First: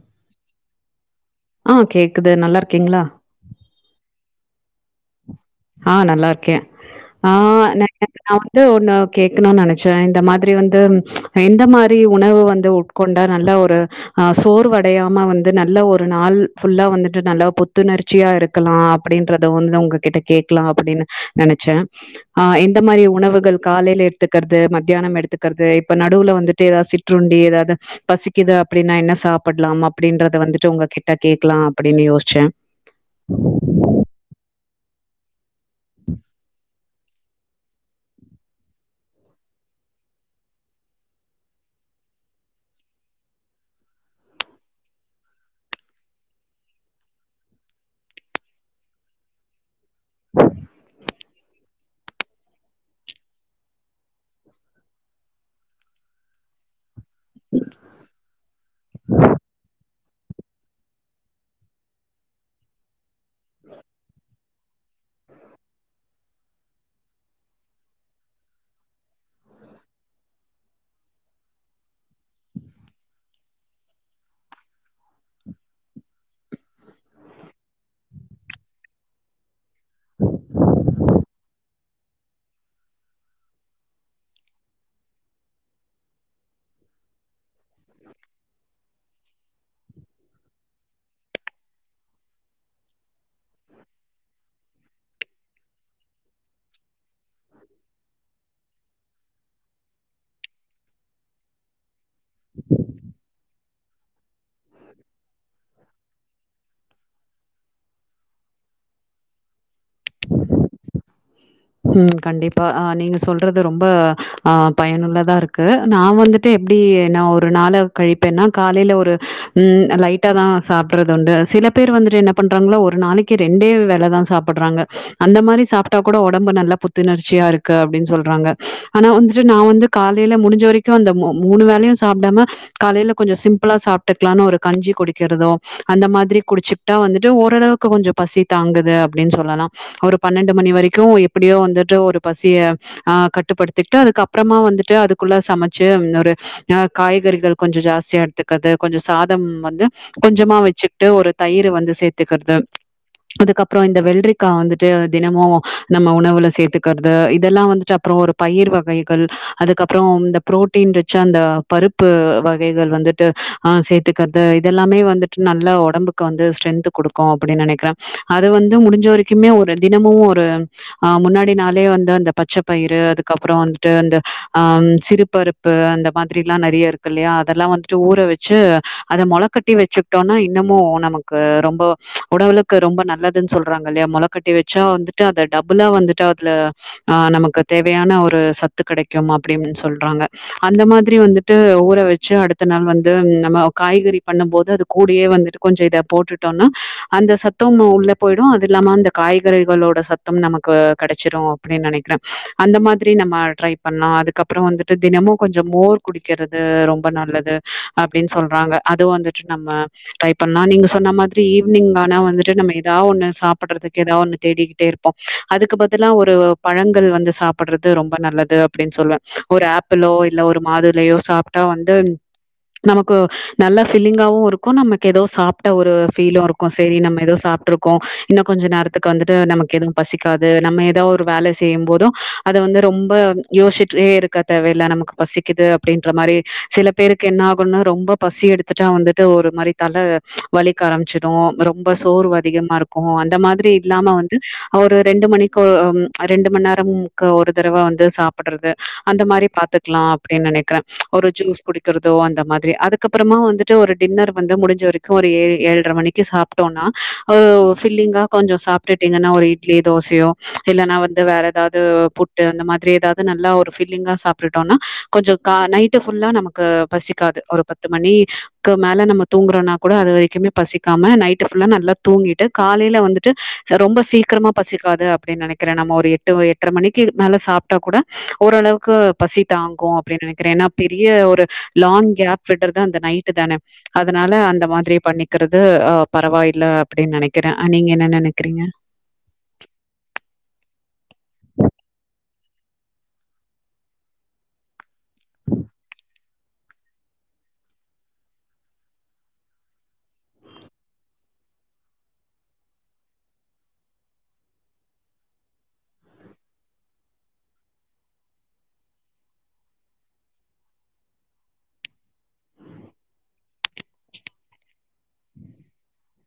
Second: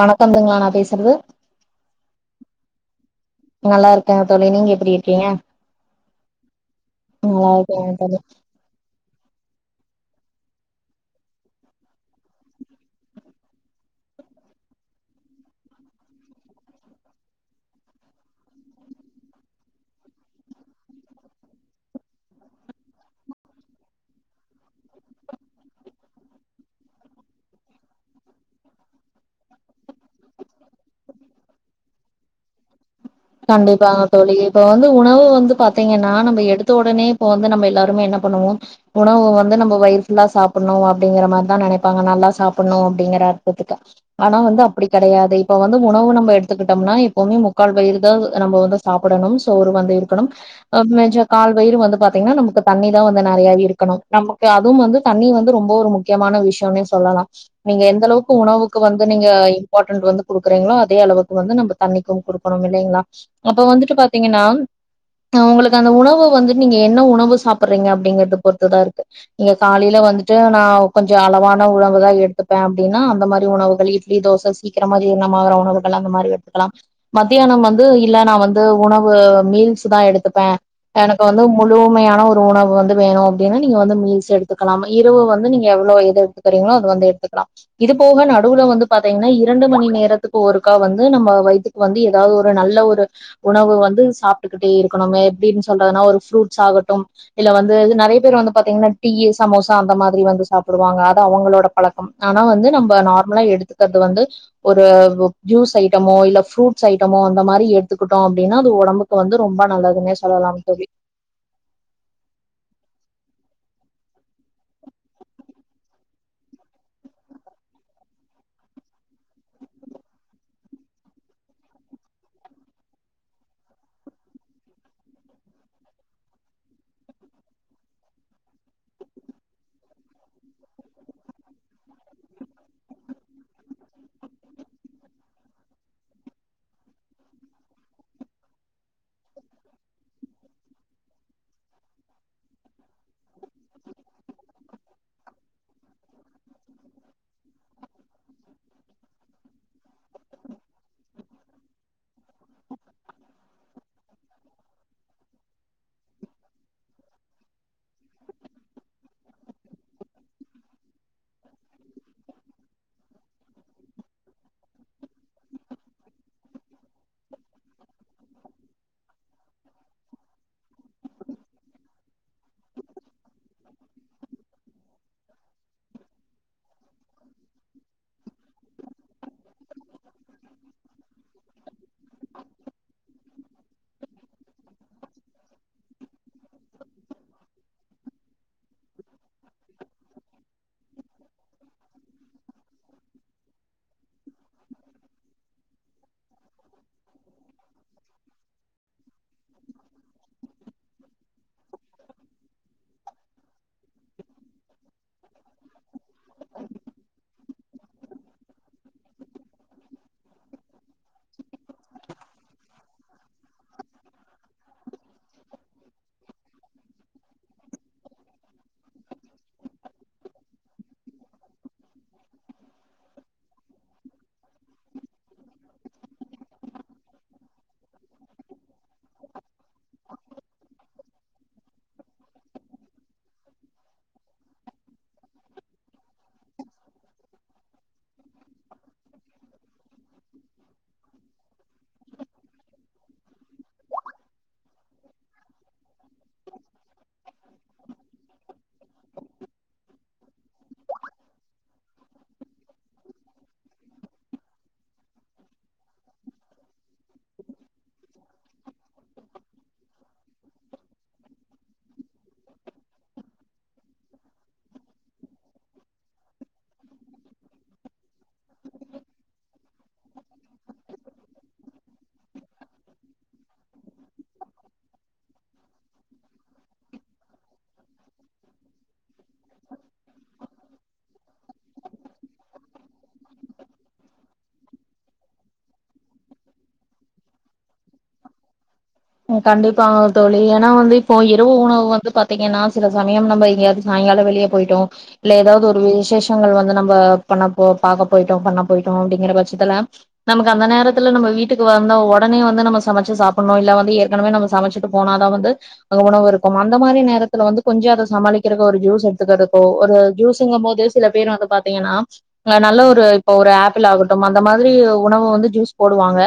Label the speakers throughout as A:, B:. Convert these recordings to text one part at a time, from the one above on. A: வணக்கத்திங்ளா நா பேசுறது
B: ஆ கேக்குது. நல்லா இருக்கீங்களா?
A: நல்லா இருக்கேங்க தோழி நீங்க எப்டி இருக்கீங்க
B: ஆ நல்லா இருக்கே ஆ
A: நல்லா இருக்கே
B: நா நா
A: தோழி
B: ஒ வந்து ஒண்ணு கேக்கணு நெனச்சே இந்த மாரி வந்து எந்த மாரி உணவு வந்து உட்கொண்டா நல்ல ஒரு அ சோர்வடையாம வந்து நல்ல ஒரு நாள் ஃபுல்லா வந்துட்டு நல்ல புத்துணர்ச்சியா இருக் கலா அப்டின்றத வந்து உங்ககிட்ட கேட்கலா அப்டினு நெனைச்சே ஆ எந்த மாரி உணவுகள் காலைல எடுத்துக்கிறது மத்தியானம் எடுத்துக்கறது இப்ப நடுவ்ல வந்துட்டு எதாச் சிற்றுண்டி எதாவ்து பசிக்குது அப்டின்னா என்ன சாப்பிடலாம் அப்டின்றத வந்துட்டு உங்க கிட்ட கேக்கலா அப்டினு யோசிச்சே
A: கண்டிப்பா தோழி இப்ப வந்து உணவு வந்து பாத்தீங்கன்னா நம்ம எடுத் தொடனே இப்ப வந்து நம்ம எல்லாருமே என்ன பண்ணுவோ உணவு வந்து நம்ம வயிறு ஃபுல்லா சாப்புட்ணு அப்டிங்கிற மாரிதா நெனைப்பாங்க நல்லா சாப்புட்ணு அப்டிங்கிற அர்த்தத்துக்கு ஆனா வந்து அப்டி கெடையாது இப்ப வந்து உணவு நம்ம எடுத்துக்கிட்டம்னா எப்பவ்மே முக்கால் வயிறு தா நம்ம வந்து சாப்பிடணும் சோறு வந்து இருக்கணும் அ மேஞ்சா கால் வயிறு வந்து பா த்தீங்கன்னா நமக்கு தண்ணி தா வந்து நெறையாவே இருக்கணு நமக்கு அதுவு வந்து தண்ணி வந்து ரொம்போ ஒரு முக்கியமான விஷ்யம்னே சொல்லலா நீங்க எந்த அளவுக்கு உணவுக்கு வந்து நீங்க இம்பாட்டன்ட் வந்து குடுக்கறீங்களோ அதே அளவுக்கு வந்து நம்ம தண்ணிக்கு குடுக்கணும் இல்லைங்ளா அப்ப வந்துட்டு பாத்தீங்கன்னா அவுங்களுக்கு அந்த உணவு வந்து நீங்க என்ன உணவு சாப்பறீங்க அப்டிங்கறத பொறுத்துதா இருக்கு நீங்க காலையல வந்துட்டு நா கொஞ்சோ அளவான உணவு தா எடுத்துப்பே அப்டின்னா அந்த மாரி உணவுகள் இ ட்லி தோசை சீக்கிரமா ஜீரணமாகற உணவுகள் அந்த மாரி எடுத்துக்கலா மத்தியானம் வந்து இல்ல நா வந்து உணவு மீல்சு தா எடுத்துப்பே எனக்கு வந்து முழுமையான ஒரு உணவு வந்து வேணு அப்டின்னா நீங்க வந்து மீல்ஸ் எடுத்துக்கலாம் இரவு வந்து நீங்க எவ்ளோ எடு த்துகறீங்களோ அத வந்து எடுத்துக்கலா இது போக நடுவுல வந்து பாத்தீங்கன்னா இரண்டு மணி நேரத்துக்கு ஒருக்கா வந்து நம்ம வய்த்துக்கு வந்து எதாவ்து ஒரு நல்ல ஒரு உணவு வந்து சாப்ட்டுக்கிட்டே இருக்கணுமே எப்டின் சொல்றதுனா ஒரு ஃப்ரூட்ஸ் ஆகட்டும் இல்ல வந்து இது நெறைய பேரு வந்து பாத்தீங்கன்னா டீயி சமோசா அந்த மாதிரி வந்து சாப்பிடுவாங்க அது அவுங்களோட பழக்கம் ஆனா வந்து நம்ம நார்மலா எடுத்துக்கிறது வந்து ஒரு ஜூஸ் ஐட்டமோ இல்ல ஃப்ரூட் ஐட்டமோ அந்த மாரி எடுத்துக்கிட்டோ அப்டின்னா அது ஒடம்புக்கு வந்து ரொம்ப நல்லதுன்னே சொல்லலாம் தோழி
B: ம் கண்டிப்பா அ நீங்க சொல்றது ரொம்ப ஆ பயனுள்ளதா இருக்கு நா வந்து ட்டு எப்டி நா ஒரு நாள கழிப்பேன்னா காலைல ஒரு ம் லைட்டா தா சாப்பிடறது உண்டு சில பேர் வந்துட்டு என்ன பண்றாங்களோ ஒரு நாளைக்கு ரெண்டே வேலதா சாப் பட்றாங்க அந்த மாரி சாப்ட்டா கூட ஒ டம்பு நல்ல புத்துணர்ச்சியா இருக்கு அப்டின் சொல்றாங்க ஆனா வந்துட்டு நா வந்து காலைல முடிஞ்ச வரைக் கு அந்த மூ மூணு வேலயு சாப்டாம காலைல கொஞ்சோ சிம்ப்ளா சாப்ட்டுக்கலானு ஒரு கஞ்சி குடிக்கிறது அந்த மாதிரி குடிச்சிக்ட்டா வந்துட்டு ஓரளவுக்கு கொஞ்சோ பசி தாங்குது அப்டின் சொல்லலா ஒரு பன்னெண்டு மணி வரைக்கு எப்டியோ வந்துட்டு ஒரு பசிய ஆ கட்டுப்படுத்திக்ட்டு அதுக்கப்பறமா வந்துட்டு அதுக்குள்ள சமைச்சு ஒரு ஆ காய்கறிகள் கொஞ்சோ ஜாஸ்தியா எடுத்துக்கிறது கொஞ்ச சாதம் வந்து கொஞ்சமா வெச்சிக்ட்டு ஒரு தயிரு வந்து சேத்துக்கிறது அதுக்கப்பறோ இந்த வெள்ரிக்கா வந்துட்டு தினமு நம்ம உணவுல சேத்துக்கறது இதெல்லா வந்துட்டு அப்றோ ஒரு பயிர் வகைகள் அதுக்கப்றோ இந்த புரோட்டீன்றிச்சா அந்த பருப்பு வகைகள் வந்துட்டு ஆ சேத்துக்கறது இதெல்லாமே வந்துட்டு நல்ல ஒடம்புக்கு வந்து ஸ்ரென்த்த குடுக்கு அப்டி நெனைக்றே அது வந்து முடிஞ்ச வரைக்குமே ஒரு தினமு ஒரு ஆ முன்னாடி நாளே வந்து அந்த பச்ச பயிறு அதுக்கப்புறோ வந்துட்டு அந்த ஆ சிறுபருப் பு அந்த மாதிரி எல்லா நெறைய இருக்கு இல்லையா அதெல்லா வந்துட்டு ஊற வெச்சு அத மொளக்க ட்டி வச்சுக்கிட்டோனா இன்னமு நமக்கு ரொம்ப உடலுக்கு ரொம்ப நல்லதுன்னு சொல்றாங்க இல்லையா மொள கட்டி வச்சா வந்துட்டு அத டபுளா வந்துட்டு அதுல ஆ நமக்கு தேவையான ஒரு சத்து கெடைக்கும் அப்டின்னு சொல்றாங்க அந்த மாதிரி வந்துட்டு ஊற வச்சு அடுத்த நாள் வந்து நம்ம காய்கறி பண்ணும் போது அது கூடயே வந்துட்டு கொஞ்சொ இத போட்டுட்டோனா அந்த சத்தும் உள்ள போயிடு அது இல்லாம அந்த காய்கறிகளோட சத் தும் நமக்கு கெடைச்சிடோ அப்டினு நெனைக்கிறே அந்த மாதிரி நம்ம பண்லா அதுக்கப் புறோ வந்துட்டு தினமு கொஞ்சோ மோர் குடிக்கிறது ரொம்ப நல்லது அப்டின்னு சொல்றாங்க அதுவு வந்து நம்ம ட்ரை பண்லா நீங்க சொன்ன மாதிரி ஈவினிங் வேனா வந்துட்டு நம்ம ஏதா ஒண்ண சாப்புடுறதுக்கு ஏதா ஒன்னு தேடிகிட்டே இரு ப்போ அதுக்கு பதிலா ஒரு பழங்கள் வந்து சாப்புடுறது ரொம்ப நல்லது அப்டின்னு சொல்லுவே ஒரு ஆப் பிளோ இல்ல ஒரு மாதுளையோ சாப்ட்டா வந்து நமக்கு நல்லா ஃபில்லிங்காவு இருக்கு நமக்கு ஏதோ சாப்ட்ட ஒரு ஃபீலு இருக் கு சேரி நம்ம ஏதோ சாப்ட்டு இருக்கோ இன்னு கொஞ்ச நேரத்துக்கு வந்துட்டு நமக்கு எதவு பசிக்காது நம்ம ஏதா ஒரு வேல செய்யும் போது அத வந்து ரொம்ப யோச்சிட்டே இரு க்க தேவையில்ல நமக்கு பசிக்குது அப்டின்ற மாரி சில பேருக்கு என்ன ஆகுன்னு ரொம்ப பசி எடுத்துட்டா வந்துட்டு ஒரு மாரி தல வலிக்க ஆரம்பிச்சிடு ரொம்ப சோர்வு அதிகமா இருக்கு அந்த மாதிரி இல்லாம வந்து ஒரு ரெண்டு மணிக்கு ம் ரெண்டு மணி நேரம்க்கு ஒரு தடவ வந்து சாப்புடுறது அந்த மாரி பாத்துக்குலா அப்டி நெனைக்கிறே ஒரு ஜூஸ் குடுக்கிறதோ அந்த மாதிரி அதுக்கப்புறமா வந்துட்டு ஒரு டின்னர் வந்து முடிஞ்ச வரி க்கு ஒரு ஏ ஏழர மணிக்கு சாப்ட்டோனா அ ஃபில்லிங்கா கொஞ்சோ சாப்ட்டுட்டீங்கன்னா ஒரு இட்லி தோசையோ இல்லன்னா வந்து வேற ஏதாவ்து புட்டு அந்த மாதிரி ஏதாவது நல்லா ஒரு ஃபில்லிங்கா சாப்ட்டுட்டோனா கொஞ்சோ கா நைட்டு ஃபுல்லா நமக்கு பசிக்காது ஒரு பத்து மணி க்கு மேல நம்ம தூங்கறோனா கூட அது வரைக்குமே பசிக்காம நைட்டு ஃபுல்லா நல்லா தூங்கிட்டு காலையில வந்துட்டு ரொம்ப சீக்கிரமா பசிக்காது அப்டின்னு நெனைக்கிறே நம்ம ஒரு எட்டு எட்ர மணிக்கு மேலே சாப்ட்டா கூட ஓரளவுக்கு பசி தாங்கு அப்டின்னு நனைக்கிறே ஏன்னா பெரிய ஒரு லாங் கேப் விடுறது அந்த நைட்டு தானே அதனால அந்த மாதிரி பண்ணிக்கறது அ பரவாயில்ல அப்டின்னு நனைக்கிறே அ நீங்க என்ன நனைக்கிறீங்க
A: கண்டிப்பா தோழி ஏன்னா வந்து இப்போ இரவு உணவு வந்து பாத்தீங்கன்னா சில சமயம் நம்ம எங்கயாது சாயங்கால வெளியே போயிட்டோ இல்ல ஏதாவது ஒரு விசேஷங்கள் வந்து நம்ம பண்ண போ பாக்க போயிட்டோ பண்ண போயிட்டோ அப்டிங்குற பச்சத்துல நமக்கு அந்த நேரத்துல நம்ம வீட்டுக்கு வந்த ஒடனே வந்து நம்ம சமச்சு சாப்புட்ணு இல்ல வந் கு ஏற்கனவே நம்ம சமச்சிட்டு போனாதா வந்து அங்க உணவு இருக்கும் அந்த மாரி நேரத்துல வந்து கொஞ்சோ அத சமாளிக்கிறக்கு ஒரு ஜூஸ் எடுத்துக்கிறதுக்கு ஒரு ஜூஸுங்கும் போது சில பேர் வந்து பாத்தீங்கன்னா ந நல்ல ஒரு இப்ப ஒரு ஆப்பிள் ஆகட்டும் அந்த மாரி உணவு வந்து ஜூஸ் போடுவாங்க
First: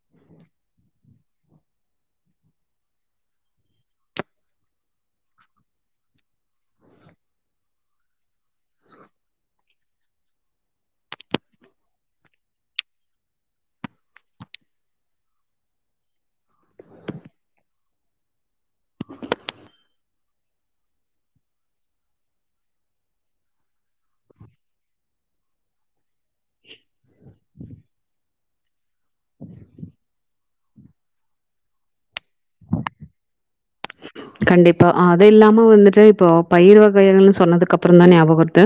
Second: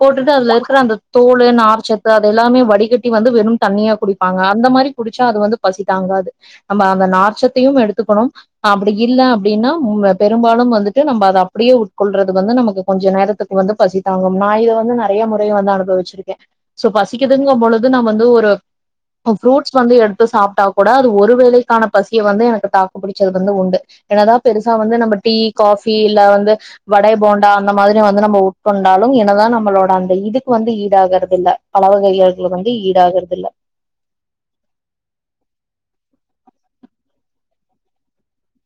A: போட்டுட்டு அதுல இருக்குற அந்த தோளு நாருச்ச ச அது எல்லாமே வடிகட்டி வந்து வெறு தண்ணியா குடிப்பாங்க அந்த மாரி குடிச்சா அது வந்து பசி தாங்காது நம்ம அந்த நார்ச்சத்தையும் எடுத்துக்கணு அப்டி இல்ல அப்டின்னா ம் பெரும்பாலும் வந்துட்டு நம்ம அது அப்டியே உட்கொள்றது வந்து நமக்கு கொஞ்சோ நேரத்துக் வந்து பசி தாங்கும் நா இத வந்து நறைய முறை வந்து அனுபவிச்சிருக்கே சோ பசிக்குதுங்கும் பொழுது நா வந்து ஒரு ஃப்ரூட்ஸ் வந்து எடுத்து சாப்ட்டா கூட அது ஒரு வேளைக்கான பசிய வந்து எனக்கு தாக்கு புடிச்சது வந்து உண்டு என்னதா பெருசா வந்து நம்ம டீ காஃபி இல்ல வந்து வட போண்டா அந்த மாரி வந்து நம்ம உட் கொண்டாலும் என்னதா நம்மளோட அந்த இதுக்கு வந்து ஈடாகறது இல்ல பலவகைகளுக்கு வந்து ஈடாகறது இல்ல
B: கண்டிப்பா அ அது இல்லாம வந்துட்டு இப்போ பயிர்வகைகள்னு சொன்னதுக்கு அப்புறோதா ஞாபகோ வருது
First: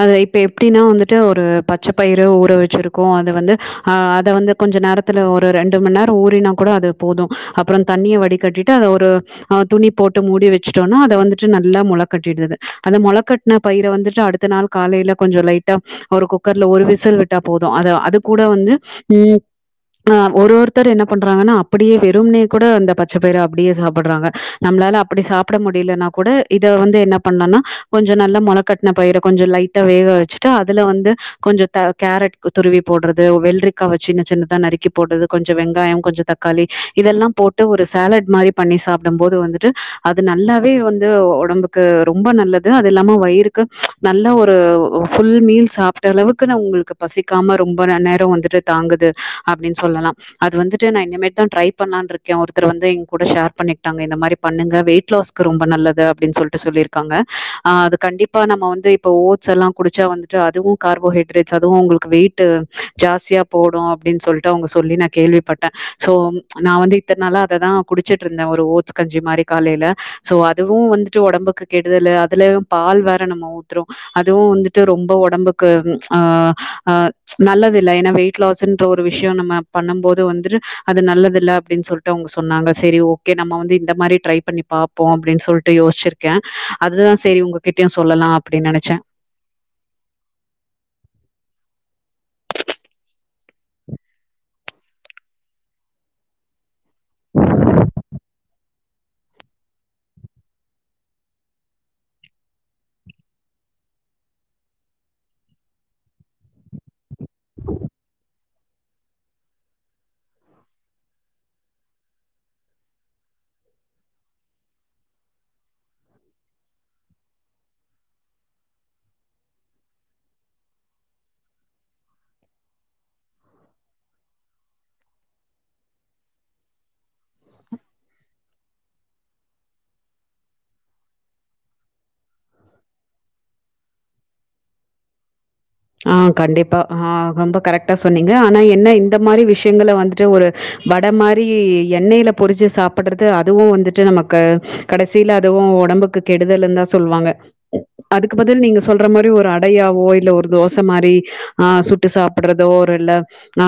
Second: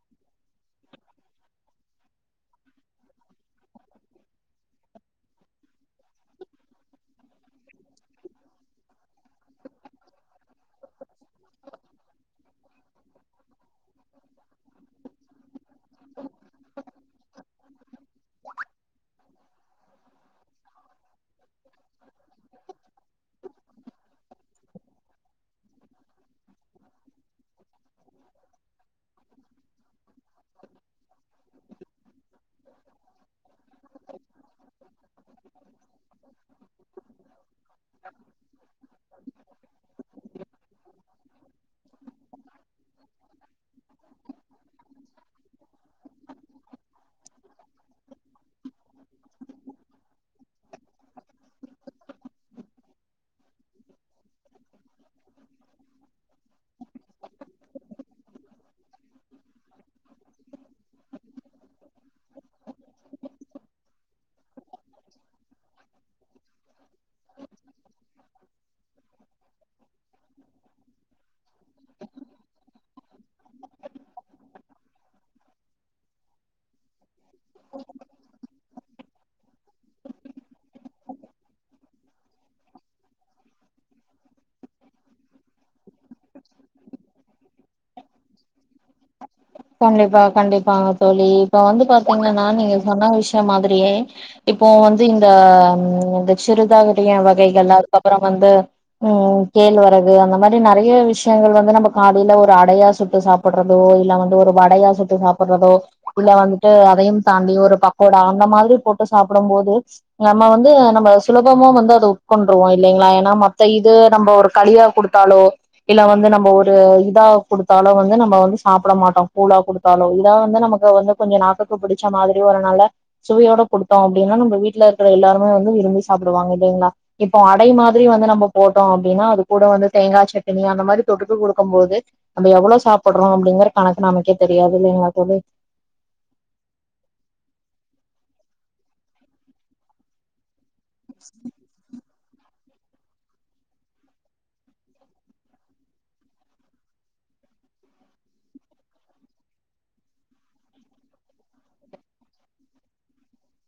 B: அத இப் இப்ப எப்டினா வந்துட்டு ஒரு பச்ச பயிர ஊற வெச்சிருக்கோ அது வந்து ஆ அத வந்து கொஞ்ச நேரத்துல ஒரு ரெண்டுமண் நேரோ ஊறினா கூட அது போது அப்றோ தண்ணிய வடி கட்டிட்டு ட்ட ஒரு அ துணி போட்டு மூடி வெச்சுட்டோனா அது வந்துட்டு நல்லா மொள கட்டிடுது அந்த மொளக்கட்ன பயிர வந்துடு அடுத்த நாள் காலைல கொஞ்சோ லைட்டா ஒரு குக்கர்ல ஒரு விசில் விட்டா போது அத அது கூட வந்து ம் ஆ ஒரு ஒருத்தர் என்ன பண்றாங்கனா அப்படியே வெறும்னே கூட அந்த பச்சப்பயிர அப்டியே சாப்பட்றாங்க நம்ளால அப்டி சாப்ட முடிலனா கூட இத வந்து என்ன பண்லானா கொஞ்ச நல்லா மொளக்கட்ன பயிர கொஞ்சோ லைட் டா வேக வெச்சுட்டு அதுல வந்து கொஞ்சத்த கேரட் துருவி போட்றது வெள்ரிக்காவ சின்ன சின்னதா நறுக்கி போட்றது கொஞ்சோ வெங்காயோ கொஞ்ச தக் காளி இதல்லா போட்டு ஒரு சேலட் மாரி பண்ணி சாப்டம்போது வந்து அது நல்லாவே வந்து ஒடம்புக்கு ரொம்ப நல்லது அது இல்லாம வயிறுக்கு நல்ல ஒரு ஃபுல் மீல் சாப்ட அளவுக்கு நா உங்ளுக்கு பசிக்காம ரொம்ப நேரோ வந்துட்டு தாங்குது அப்டினு சொல்லலா அது வந்துட்டு நா இனமேட்தா ட்ரை பண்லான்ருக்கே ஒருத்தர் வந்து எ கூட ஷேர் பண்ணிக்டாங்க இந்த மாரி பண்ணுங்க வெயிட் லாஸ்கு ரொம்ப நல்லது அப்டின் சொல்ட்டு சொல்லிருக்காங்க ஆ அது கண்டிப்பா நம்ம வந்து இப்ப ஓ ஸலா குடிச்சா வந்துட்டு அதுவு கார்போஹைட்ரேட்ஸ் அதுவு உங்ளுக்கு வெய்டூ ஜாஸ்தியா போடு அப்டின் சொல்ட்டு அவுங்க சொல்லி நா கேள்விபட்ட சோ நா வந்து இத்தன் நாளா அததா குடிச்சுட்ருந்தே ஒரு ஓட்ஸ் கஞ்சி மாரி காலேல சோ அதுவு வந்துட்டு ஒடம்புக்கு கெடுதலு அதுலயு பால் வேற நம்ம ஊத்தரோ அதுவு வந்துட்டு ரொம்ப ஒடம்புக்கு ஆ ஆ நல்லதுல்ல எனா வெயிட்லாஸுன்ற ஒரு விஷ்யோ நம்ம பண்ணும்போது வந்துட்டு அது நல்லதுல்ல அப்டின் சொல்ட்டு அவுங்க சொன்னாங்க செரி ஓகே நம்ம வந்து இந்த மாரி ட்ரை பண்ணி பாப்போ அப்டின் சொல்ட்டு யோச்சுருக அதுதா செரி உங்ககிட்யு சொல்லலா அப்டின் நெனச்ச
A: கண்டிப்பா கண்டிப்பாங்க தோழி இப்ப வந்து பாத்தீங்கனா நீங்க சொன்ன விஷயோ மாதிரியே இப்போ வந்து இந்த இந்த சுடிதாரு நரைய வகைகள்லா இருக்கு அப்பறோ வந்து ம் கேல்வரகு அந்த மாரி நறைய விஷயங்கள் வந்து நம்ப காலேல ஒரு அடையா சுட்டு சாப்பட்றதோ இல்ல அவங் ஒரு வடையா சுட்டு சாப்பட்றதோ இல்ல வந்துட்டு அதையு தாண்டி ஒரு பக்கோடா அந்த மாதிரி போட் டு சாப்படம்போது நம்ம வந்து நம்ம சுலபமா வந்து அத உட்கோண்ருவோ இல்லைங்ளா எனா மத்த இது நம்ப ஒரு கலியா குடுத் தாலோ இல்ல வந்து நம்ப ஒரு இதா குடுத்தாலோ வந்து நம்ப வந்து சாப்ட மாட்டோ கூழா குடுத்தாலோ இல்ல வந்து நமக்கு வந்து கொஞ்ச நாக்குக்கு புடிச்ச மாதிரி ஒரு நல்ல சுவையோட குடுத்தோ அப்டினா நம்ம வீட்ல இருக்ற எல்லாருமே வந்து விறும்பி சாப்டுவாங்க இல்லைங்ளா இப்போ அடை மாதிரி வந்து நம்ப போட்டோ அப்டினா அது கூட வந்து தேங்கா சட்டினி அந்தமாரி தொட்டுக்க குடுக்கும்போது நம்ப எவளோ சாப்பட்றோ அப்டிங்கற கணக் நமக்கே தெரியாது இல்லைங்ளா தோழி
B: ஆ கண்டிப்பா ஆ ரொம்ப கரெக்டா சொன்னீங்க ஆனா என்ன இந்த மாரி விஷயங்கள வந்துட்டு ஒரு வட மாரி எண்ணெய்ல பொரிச்சு சாப்பட்றது அதுவு வந்துட்டு நமக்கு கடைசில அதுவு ஒடம்புக்கு கெடுதலுன்தா சொல்வாங்க அதுக்கு பதில் நீங்க சொல்றமாரி ஒரு அடையாவோ இல்ல ஒரு தோசமாரி ஆ சுட்டு சாப்பட்றதோ ஒருல ஆ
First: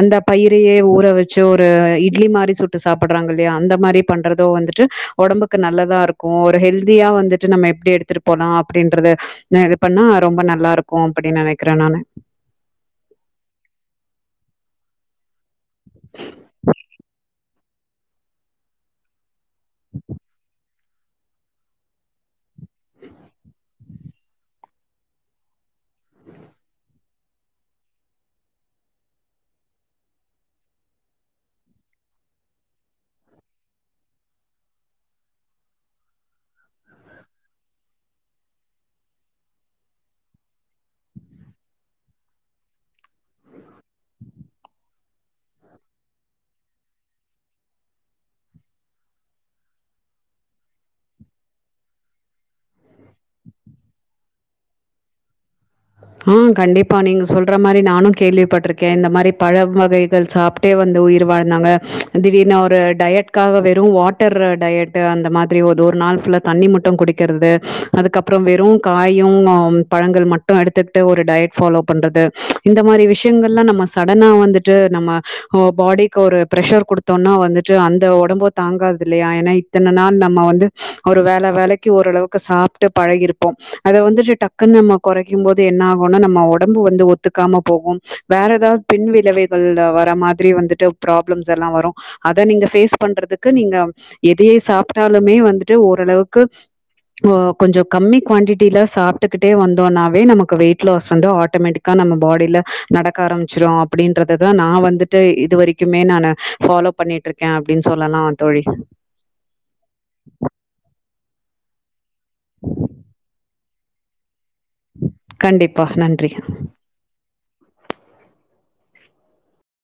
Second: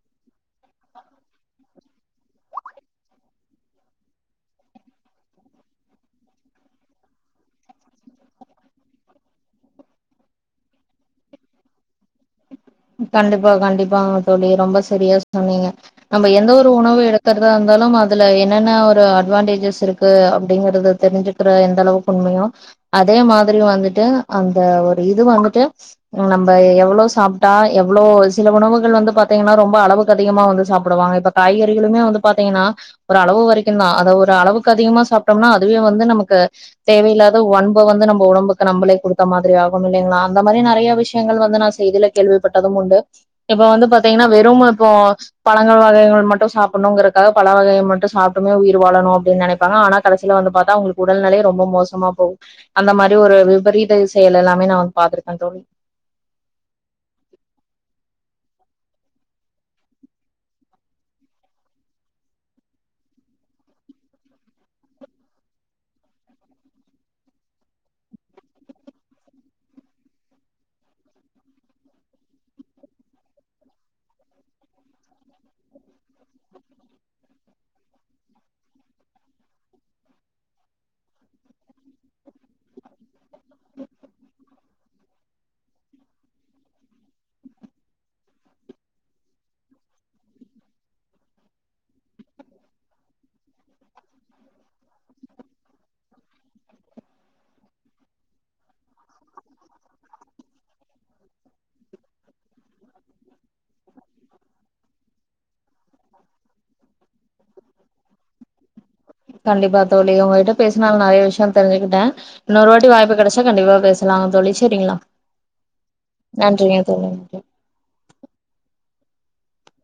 B: அந்த பயிரயே ஊற வெச்சு ஒரு இட்லிமாரி சுட்டு சாப்பட்றாங்க இல்லையா அந்தமாரி பண்றதோ வந்துட்டு ஒடம்புக்கு நல்லதாருக்கு ஒரு ஹெல்தியா வந்துட்டு நம்ம எப்டி எடுத்துடு போலா அப்டின்றது நா இது பண்ணா ரொம்ப நல்லாருக்கு அப்டின் நெனைக்கிறே நானு
A: கண்டிப்பா கண்டிப்பாங்க தோழி ரொம்ப செரியா சொன்னீங்க நம்ப எந்த ஒரு உணவு எடுக்றதா இருந்தாலு அதுல என்னென்ன ஒரு அட்வான்டேஜ் ஜஸ் இருக்கு அப்டிங்கிறத தெரிஞ்சு க்கிறது எந்தளவுக்கு உண்மையோ அதே மாதிரி வந்துட்டு அந்த ஒரு இது வந்துட்டு ம் நம்ப எவ்ளோ ச சாப்ட்டா எவ்ளோ சில உணவுகள் வந்து பாத்தீங்னா ரொம்ப அளவுக்கு அதிகமா வந்து சாப்டுவாங்க இப்ப காய்கறிகளுமே வந்து பாத்தீங்னா ஒரு அளவு வரைக்குந்தா அத ஒரு அளவுக்கு அதிகமா சாப்டோம்னா அதுவே வந்து நமக்கு தேவயில்லாத ஒன்ப வந்து நம்ப ஒடம்புக்கு நம்பளே குடுத்த மாதிரி ஆகும் இல்லைங்ளா அந்த மாரி நெறையா விஷ்யங்கள் வந்து நா செய்தில கேள்விபட்டதும் உண்டு இப்ப வந்து பாத்தீங்னா வெறும் அப்போ பழங்க வகைகள் மட்டு சாப்புட்னுங்கறக்காக பழ வகைய மட்டு சாப்ட்டுதா உயிர் வாழணு அப்டின் நெனைப்பாங்க ஆனா கடசில வந்து பாத்தா அவ்ங்களுக்கு உடல் நிலை ரொம்ப மோசமா போகு அந்த மாரி ஒரு விபரீத செயல் எல்லாமே நா பாத்திருக்க தோழி
B: ம் கண்டிப்பா நீங்க சொல்ற மாரி நானு கேள்விப்பட்ரு க்கே இந்த மாரி பழம் வகைகள் சாப்ட்டே வந்து உயிர் வாழ்ந்தாங்க திடீர்னு ஒரு டயட் க்காக வெறு வாட்டரு டயட்டு அந்த மாதிரி ஒரு ஒரு நாள் ஃபுல்லா தண்ணி மட்டு குடிக்கிறது அதுக்கப்ற வெறு காயு அ பழங்கள் மட் டு எடுத்துக்ட்டு ஒரு டயட் ஃபாலோ பண்றது இந்த மாரி விஷ்யங்கள்லா நம்ம சடனா வந்துட்டு நம்ம ஒங்க பாடிக்கு ஒரு ப்ரஷர் குடுத்தோன்னா வந்துட்டு அந்த ஒடம்பு தாங்காதில்லையா ஏனா இத் த்தன நாள் நம்ம வந்து ஒரு வேள வேளைக்கு ஓரளவுக்கு சாப்ட்டு பழகிருப்போ அத வந்துட்டு டக்குனு நம்ம கொறைக்கும் போது என்ன ஆகுனா நம்ம ஒடம்பு வந்து ஒத்துக்காம போகும் வேற எதாவ்து பின் விளவைகள்ல வர மாதிரி வந்துட்டு ப்ராப்ளம்ஸ் எல்லா வரு அத நீங்க ஃபேஸ் பண்றதுக்கு நீங்க எதையே சாப்ட்டாலுமே வந்துட்டு ஓரளவுக்கு போ கொஞ்ச கம்மி குவாண்டிடில சாப்ட்டுக்கிட்டே வந் ந்தோனாவே நமக்கு வெயிட் லாஸ் வந்து ஆட்டமெட்டிக்கா நம்ம பாடில நடக்க ஆரம்மிச்சுரு அப்டின்றததா நா வந்து த இது வரைக்குமே நானு ஃபாலோ பண்ணிட்ருக்கே அப்டின் சொல்லலா தோழி
A: கண்டிப்பா தோழி உங்ககிட்ட பேசுனதுல நெறைய விஷ்யோ தெரிஞ்சுக்கிட்டே இன்னொரு வாட்டி வாய்ப்பு கெடச்சா கண்டிப்பா பேச லா தோழி சேரிங்களா
B: கண்டிப்பா நன்றி
A: நன்றிங்க தோழி